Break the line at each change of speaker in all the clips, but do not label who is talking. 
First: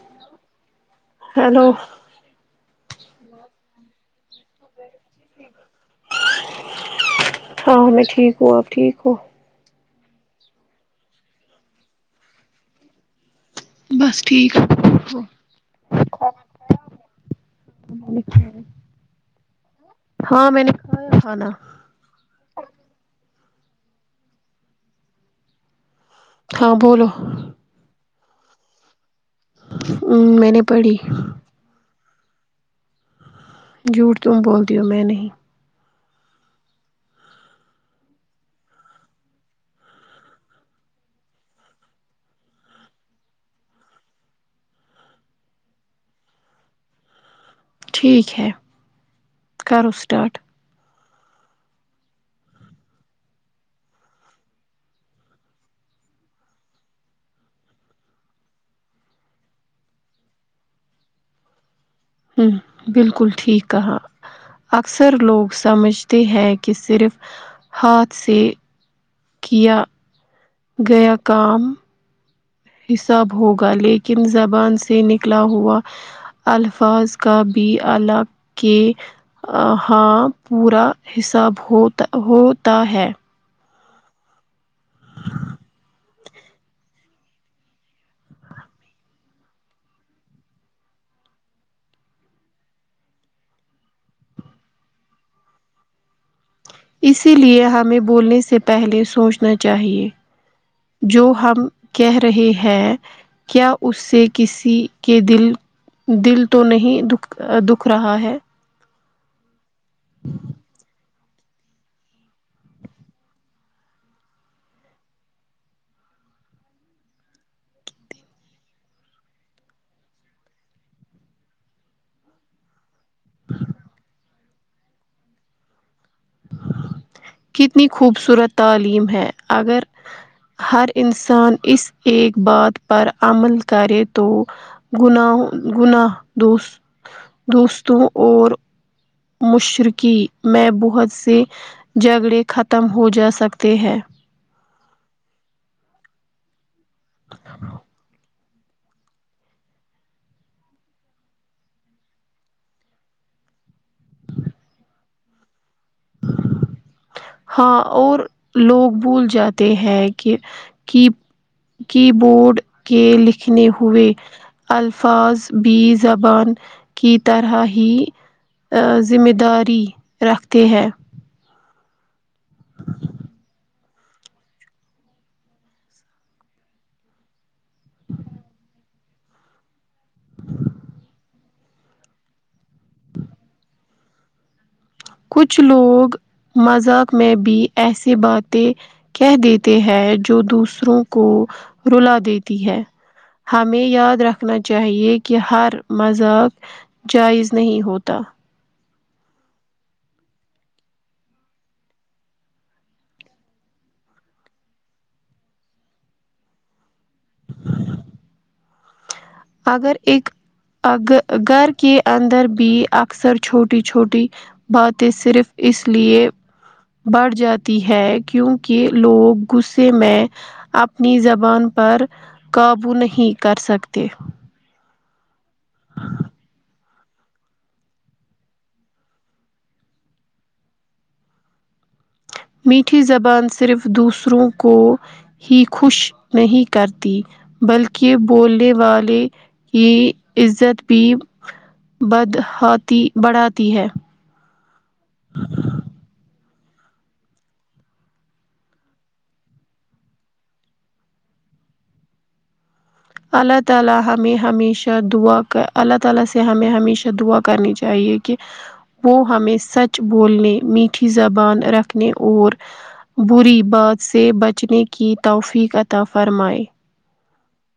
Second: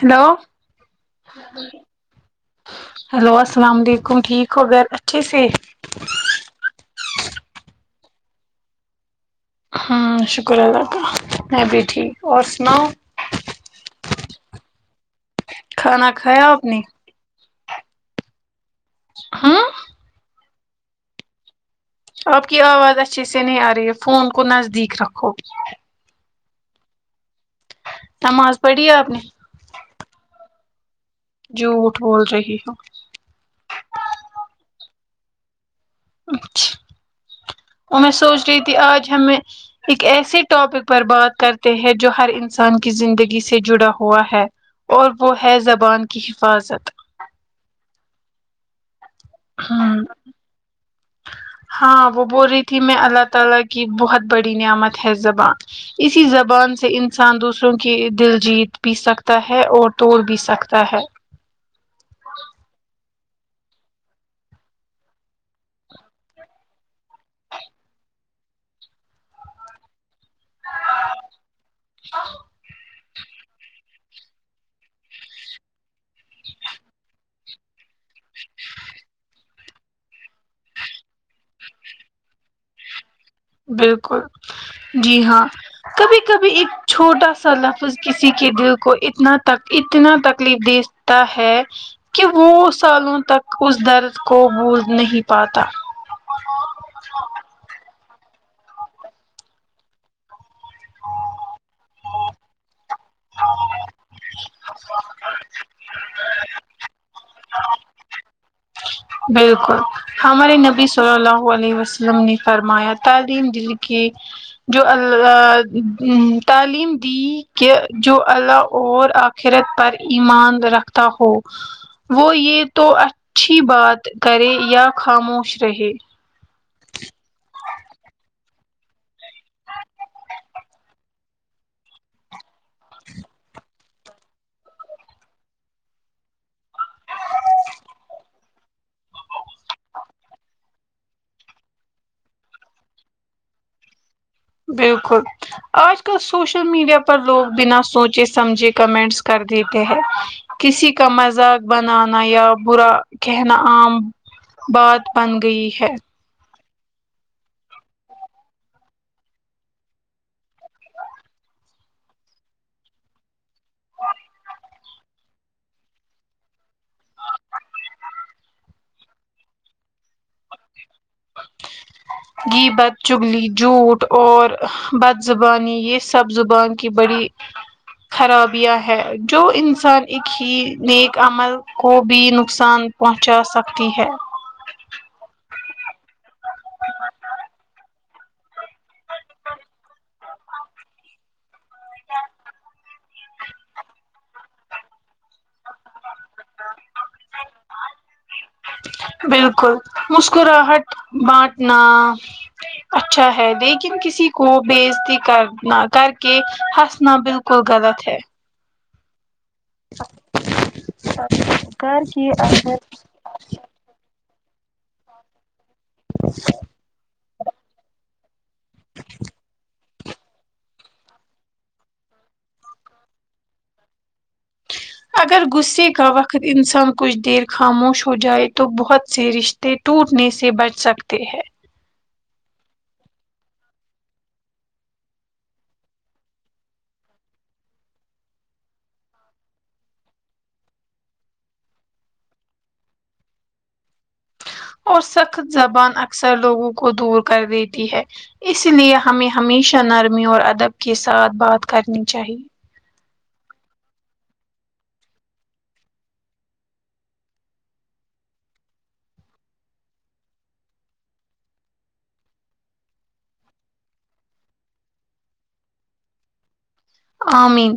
Hello
hello
hello اسلام علیکم ٹھیک ہو گھر اچھے سے
ہاں میں ٹھیک ہوں اپ ٹھیک ہوں
ہاں شکر اللہ کا میں بھی ٹھیک ہوں اور سناؤ
بس ٹھیک [inaudible]
کھانا کھایا اپ نے
[unintelligible]
ہاں
ہاں میں نے کھایا کھانا
آپ کی آواز اچھے سے نہیں آ رہی ہے فون کو نزدیک رکھو
ہاں بولو
نماز پڑھی آپ نے
میں نے پڑھی
جھوٹ بول رہی ہو
جھوٹ تم بولتی ہو میں نہیں
اچھا اور میں سوچ رہی تھی آج ہمیں ایک ایسے ٹاپک پر بات کرتے ہیں جو ہر انسان کی زندگی سے جڑا ہوا ہے اور وہ ہے زبان کی حفاظت
ٹھیک ہے کرو
ہاں
اسٹارٹ
ہاں وہ بول رہی تھی میں اللہ تعالی کی بہت بڑی نعمت ہے زبان اسی زبان سے انسان دوسروں کی دل جیت بھی سکتا ہے اور توڑ بھی سکتا ہے
ہوں بالکل ٹھیک کہا اکثر لوگ سمجھتے ہیں کہ صرف ہاتھ سے کیا گیا کام
[inaudible]
حساب ہوگا لیکن زبان سے نکلا ہوا الفاظ کا بھی الگ کے آ ہاں پورا حساب ہوتا۔ ہوتا ہے
بالکل جی ہاں کبھی کبھی ایک چھوٹا سا لفظ کسی کے دل کو اتنا تک اتنا تکلیف دے تا ہے کہ وہ سالوں تک اس درد کو بھول نہیں پاتا
اسی لیے ہمیں بولنے سے پہلے سوچنا چاہیے جو ہم کہہ رہے ہیں کیا اس سے کسی کے دل دل تو نہیں دکھ۔ دکھ رہا ہے
بالکل ہمارے نبی صلی اللہ علیہ وسلم نے فرمایا تعلیم دل کے جو اللہ ایم م تعلیم دی کہ جو اللہ اور آ خیرت پر ایمان رکھتا ہو وہ یہ تو اچھی بات کرے یا خاموش رہے
کتنی خوبصورت تعلیم ہے اگر ہر انسان اس ایک بات پر عمل کرے تو گناہو۔ گناہ دوس۔ دوستوں اور مشرکی میں بہت سے جھگڑے ختم ہو جا سکتے ہیں
بالکل آج کل سوشل میڈیا پر لوگ بنا سوچے سمجھے کمنٹس کر دیتے ہیں کسی کا مذاق بنانا یا برا کہنا عام بات بن گئی ہے
ہاں اور لوگ بھول جاتے ہیں کہ کہ کی بورڈ کے لکھنے ہوئے الفاظ بھی زبان کی طرح ہی ا ذمہ داری رکھتے ہیں
غیبت، چغلی، جھوٹ اور بد زبانی یہ سب زبان کی بڑی خرابیاں ہے جو انسان ایک ہی نیک عمل کو بھی نقصان پہنچا سکتی ہے
کچھ لوگ مذاق میں بھی ایسا یہ باتیں کہہ دیتے ہیں جو دوسروں کو رلا دیتی ہے ہمیں یاد رکھنا چاہیے کہ ہر مذاق جائز نہیں ہوتا
بالکل مسکراہٹ بانٹنا اچھا ہے لیکن کسی کو بےعزتی کرنا کر کے ہنس نا بالکل غلط ہے
اگر اک اگ گھر کے اندر بھی آ اکثر چھوٹی چھوٹی باتیں صرف اس لیے بڑھ جاتی ہے کیونکہ لوگ غصے میں اپنی زبان پر قابو نہیں کر سکتے
اگر غصے کا وقت انسان کچھ دیر خاموش ہو جائے تو بہت سے رش تے ٹوٹنے سے بچ سکتے ہیں
میٹھی زبان صرف دوسروں کو ہی خوش نہیں کرتی بلکہ بولنے والے کی عزت بھی بد ہاتی بڑھاتی ہے
اور سخت زبان اکثر لوگوں کو دور کر دیتی ہے اس لیے ہمیں ہمیشہ نرمی اور ادب کے ساتھ بات کرنی چاہیے
اللہ تعالی ہمیں ہمیشہ دعا کر اللہ تعالی سے ہمیں ہمیشہ دعا کرنی چاہیے کہ وہ ہمیں سچ بولنے میٹھی زبان رکھنے اور بری بات سے بچنے کی توفیق عطا فرمائے
آ مین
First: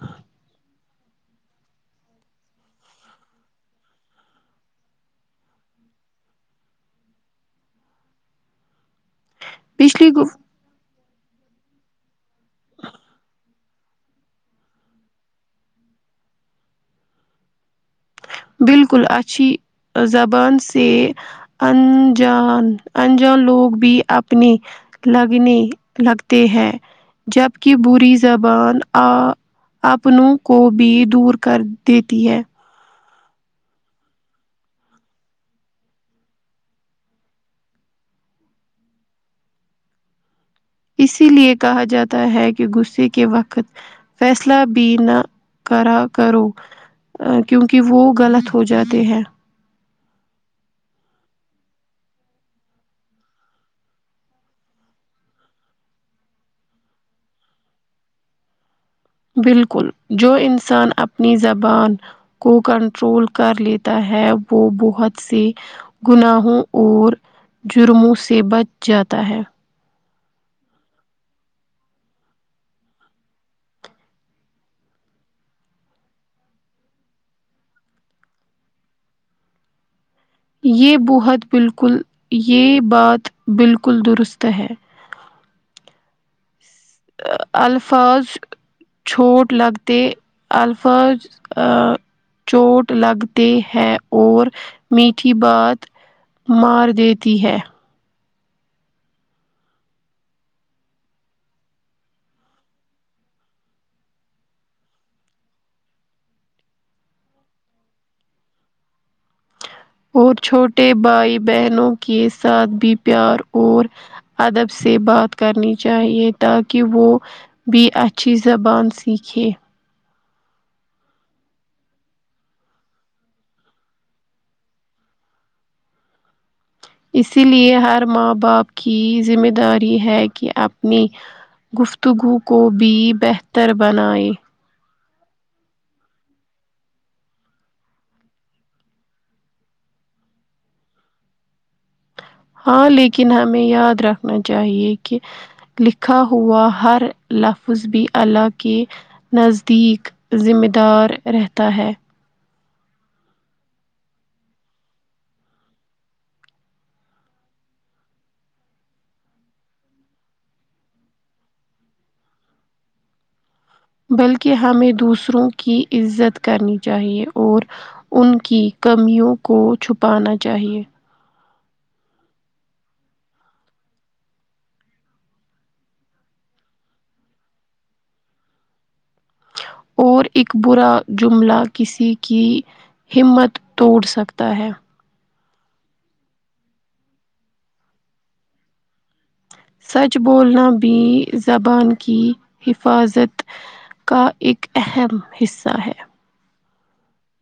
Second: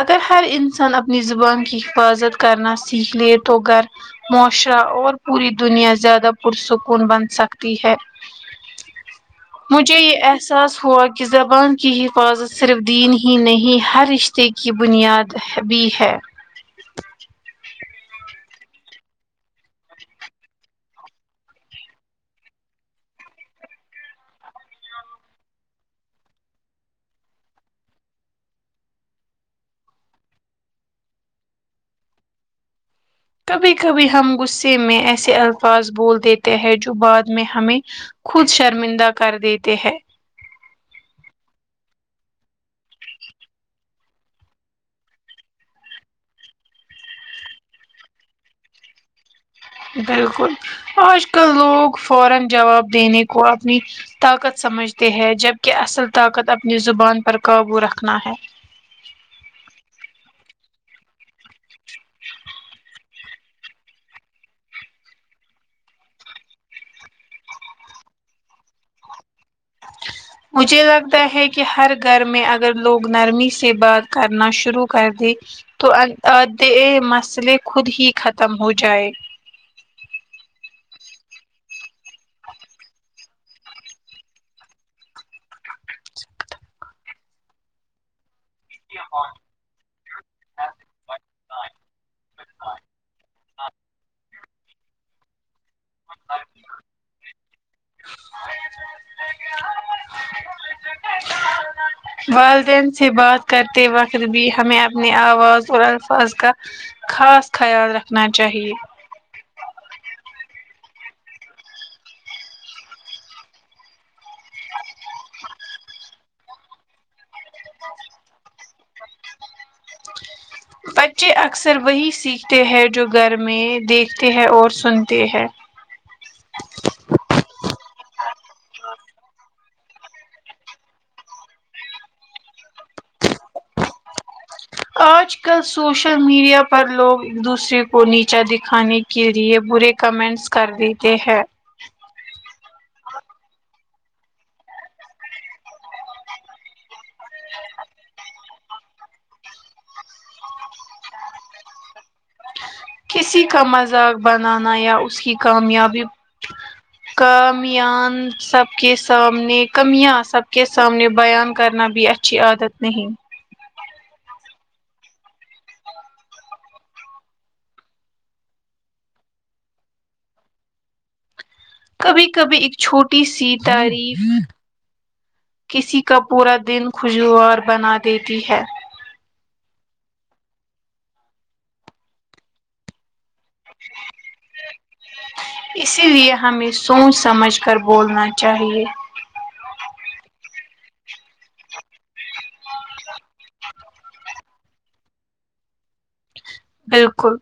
اگر ہر انسان اپنی زبان کی حفاظت کرنا سیکھ لے تو گھر معاشرہ اور پوری دنیا زیادہ پرسکون بن سکتی ہے مجھے
پچھلی
یہ احساس ہوا کہ زبان کی حفاظت صرف دین ہی ہی نہیں ہر رشتے کی بنیاد بھی ہے
بالکل اچھی زبان سے انجان انجان لوگ بھی اپنی لگنے لگتے ہیں جبکہ بری زبان آ اپنوں کو بھی دور کر دیتی ہے
کبھی کبھی ہم غصے میں ایسے الفاظ بول دیتے ہیں جو بعد میں ہمیں خود شرمندہ کر دیتے ہیں
اسی لیے کہا جاتا ہے کہ غصے کے وقت فیصلہ بھی نہ کرا کرو کیونکہ وہ غلط ہو جاتے ہیں
بالکل آج کل لوگ فورا جواب دینے کو اپنی طاقت سمجھتے ہے جبکہ اصل طاقت اپنی زبان پر قابو رکھنا ہے
بالکل جو انسان اپنی زبان کو کنٹرول کر لے تا ہے وہ بہت سی گناہوں اور جرموں سے بچ جاتا ہے
[inaudible] مجھے لگتا ہے کہ ہر گھر میں اگر لوگ نرمی سے بات کرنا شروع کر دے تو آ آدے مسئلے خود ہی ختم ہو جائے
یہ بہت بالکل یہ بات بالکل درست ہے ا الفاظ چھوٹ لگتے الفاظ ا چوٹ لگتے ہے اور میٹھی بات مار دیتی ہے
[inaudible] والدین سے بات کرتے وقت بھی ہمیں اپنی آواز اور الفاظ کا خاص خیال رکھنا چاہیے
اور چھوٹے بھائی بہنوں کے ساتھ بھی پیار اور ادب سے بات کرنی چاہیے تاکہ وہ بھی اچھی زبان سیکھیے
[unintelligible] بچے اکثر وہی سیکھتے ہیں جو گھر میں دیکھتے ہیں اور سنتے ہیں
اسی لیے ہر ماں باپ کی ذمہ داری ہے کہ اپنی گفتگو کو بھی بہتر بنائے
آج کل سوشل میڈیا پر لوگ ایک دوسرے کو نیچا دکھانے کے لیے برے کمنٹس کر دیتے ہیں
ہاں لیکن ہمیں یاد رکھنا چاہیے کہ لکھا ہوا ہر لفظ بھی اللہ کے نزدیک ذمہ دار رہتا ہے
کسی کا مذاق بنانا یا اس کی کامیابی کامیان سب کے سامنے کمیاں سب کے سامنے بیان کرنا بھی اچھ ھی عادت نہیں
بلکہ ہمیں دوسروں کی عزت کرنی چاہیے اور ان کی کمیوں کو چھپانا چاہیے
کبھی کبھی ایک چھوٹی سی تعریف کسی کا پورا دن خوشگوار بنا دیتی ہے
اور ایک برا جملہ کسی کی ہمت توڑ سکتا ہے
اسی لیے ہمیں سوچ سمجھ کر بولنا چاہیے
سچ بولنا بھی زبان کی حفاظت کا ایک اہم حصہ ہے
بالکل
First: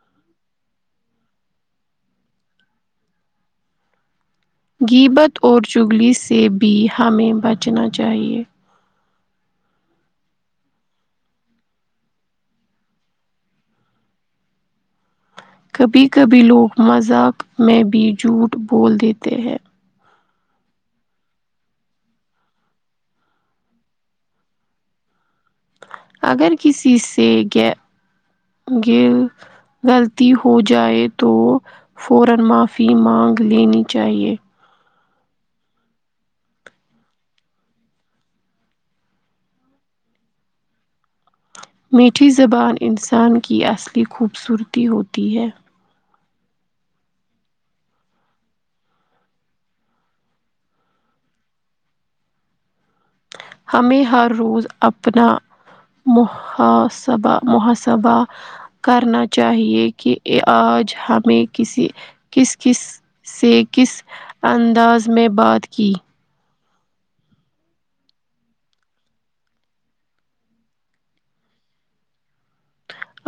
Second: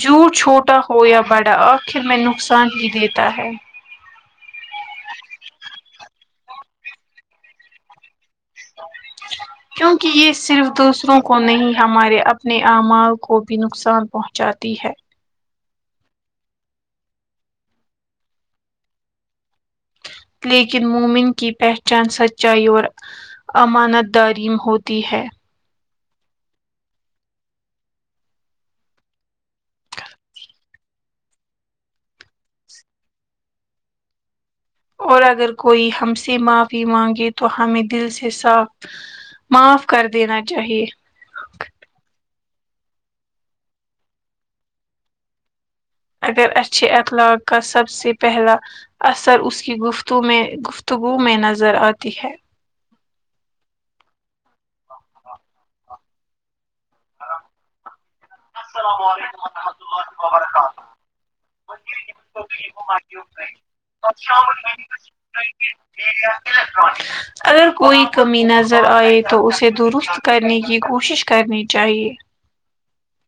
جھوٹ چھوٹا ہو یا بڑا آخر میں نقصان ہی دیتا ہے
غیبت اور چگلی سے بھی ہمیں بچنا چاہیے
کیونکہ یہ صرف دوسروں کو نہیں ہمارے اپنے اعمال کو بھی نقصان پہنچاتی ہے
کبھی کبھی لوگ مذاق میں بھی جھوٹ بول دیتے ہیں
لیکن مومن کی پہچان سچائی اور امانت داریم ہوتی ہے
اگر کسی سے گ گل غلطی ہو جائے تو فورا معافی مانگ لینی چاہیے
اور اگر کوئی ہم سے معافی مانگے تو ہمیں دل سے صاف معاف کر دینا چاہیے
میٹھی زبان انسان کی اصلی خوبصورتی ہوتی ہے
اگر اچھے اخلاق کا سب سے پہلا اثر اس کی گفتو میں گفتگو میں نظر آتی ہے
ہمیں ہر روز اپنا محاسبہ محاسبہ کرنا چاہیے کہ اآج ہمیں کسی کس کس سے کس انداز میں بات کی
اگر کوئی کمی نظر آئے تو اسے درست کرنے کی کوشش کرنی چاہیے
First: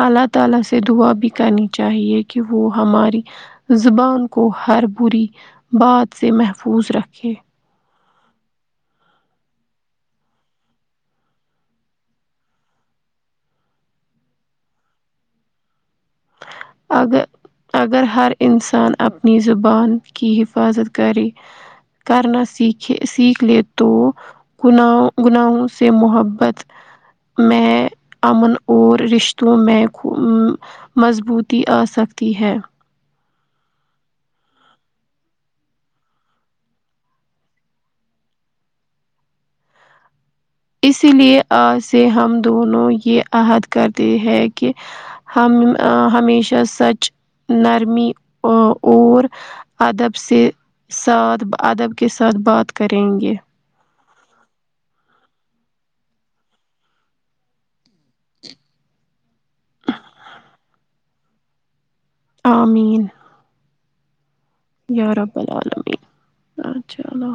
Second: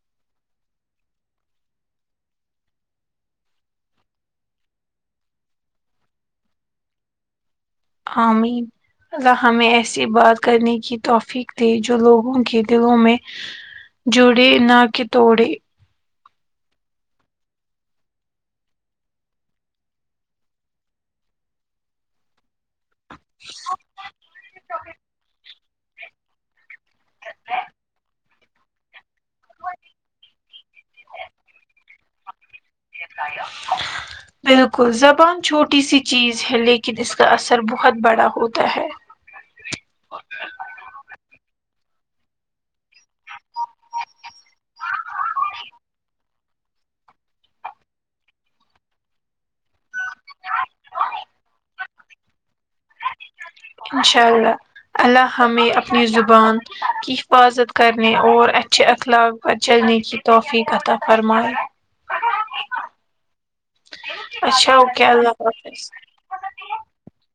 اللہ تعالی سے دعا بھی کرنی چاہیے کہ وہ ہماری زبان کو ہر بری بات سے محفوظ رکھے
امین اللہ ہمیں ایسی بات کرنے کی توفیق دے جو لوگوں کے دلوں میں جوڑے ناکہ توڑے
اگر اگر ہر انسان اپنی زبان کی حفاظت کرے کرنا سی سیکھ لے تو گنو گناہوں سے محبت میں امن اور رشتوں میں خو مضبوط تی آ سکتی ہے
[inaudible] بالکل زبان چھوٹی سی چیز ہے لیکن اس کا اثر بہت بڑا ہوتا ہے
اسی لیے آج سے ہم دونوں یہ عہد کرتے ہیں کہ ہم ہمیشہ سچ نرمی او اور ادب سے ساتھ ادب کے ساتھ بات کریں گے
انشاء اللہ اللہ ہمیں اپنی زبان کی حفاظت کرنے اور اچھے اخلاق پر چلنے کی توفیق عطا فرمائے
آمین
اچھا اوکے
یا رب
اللہ حافظ
العالمین اچھا اللہ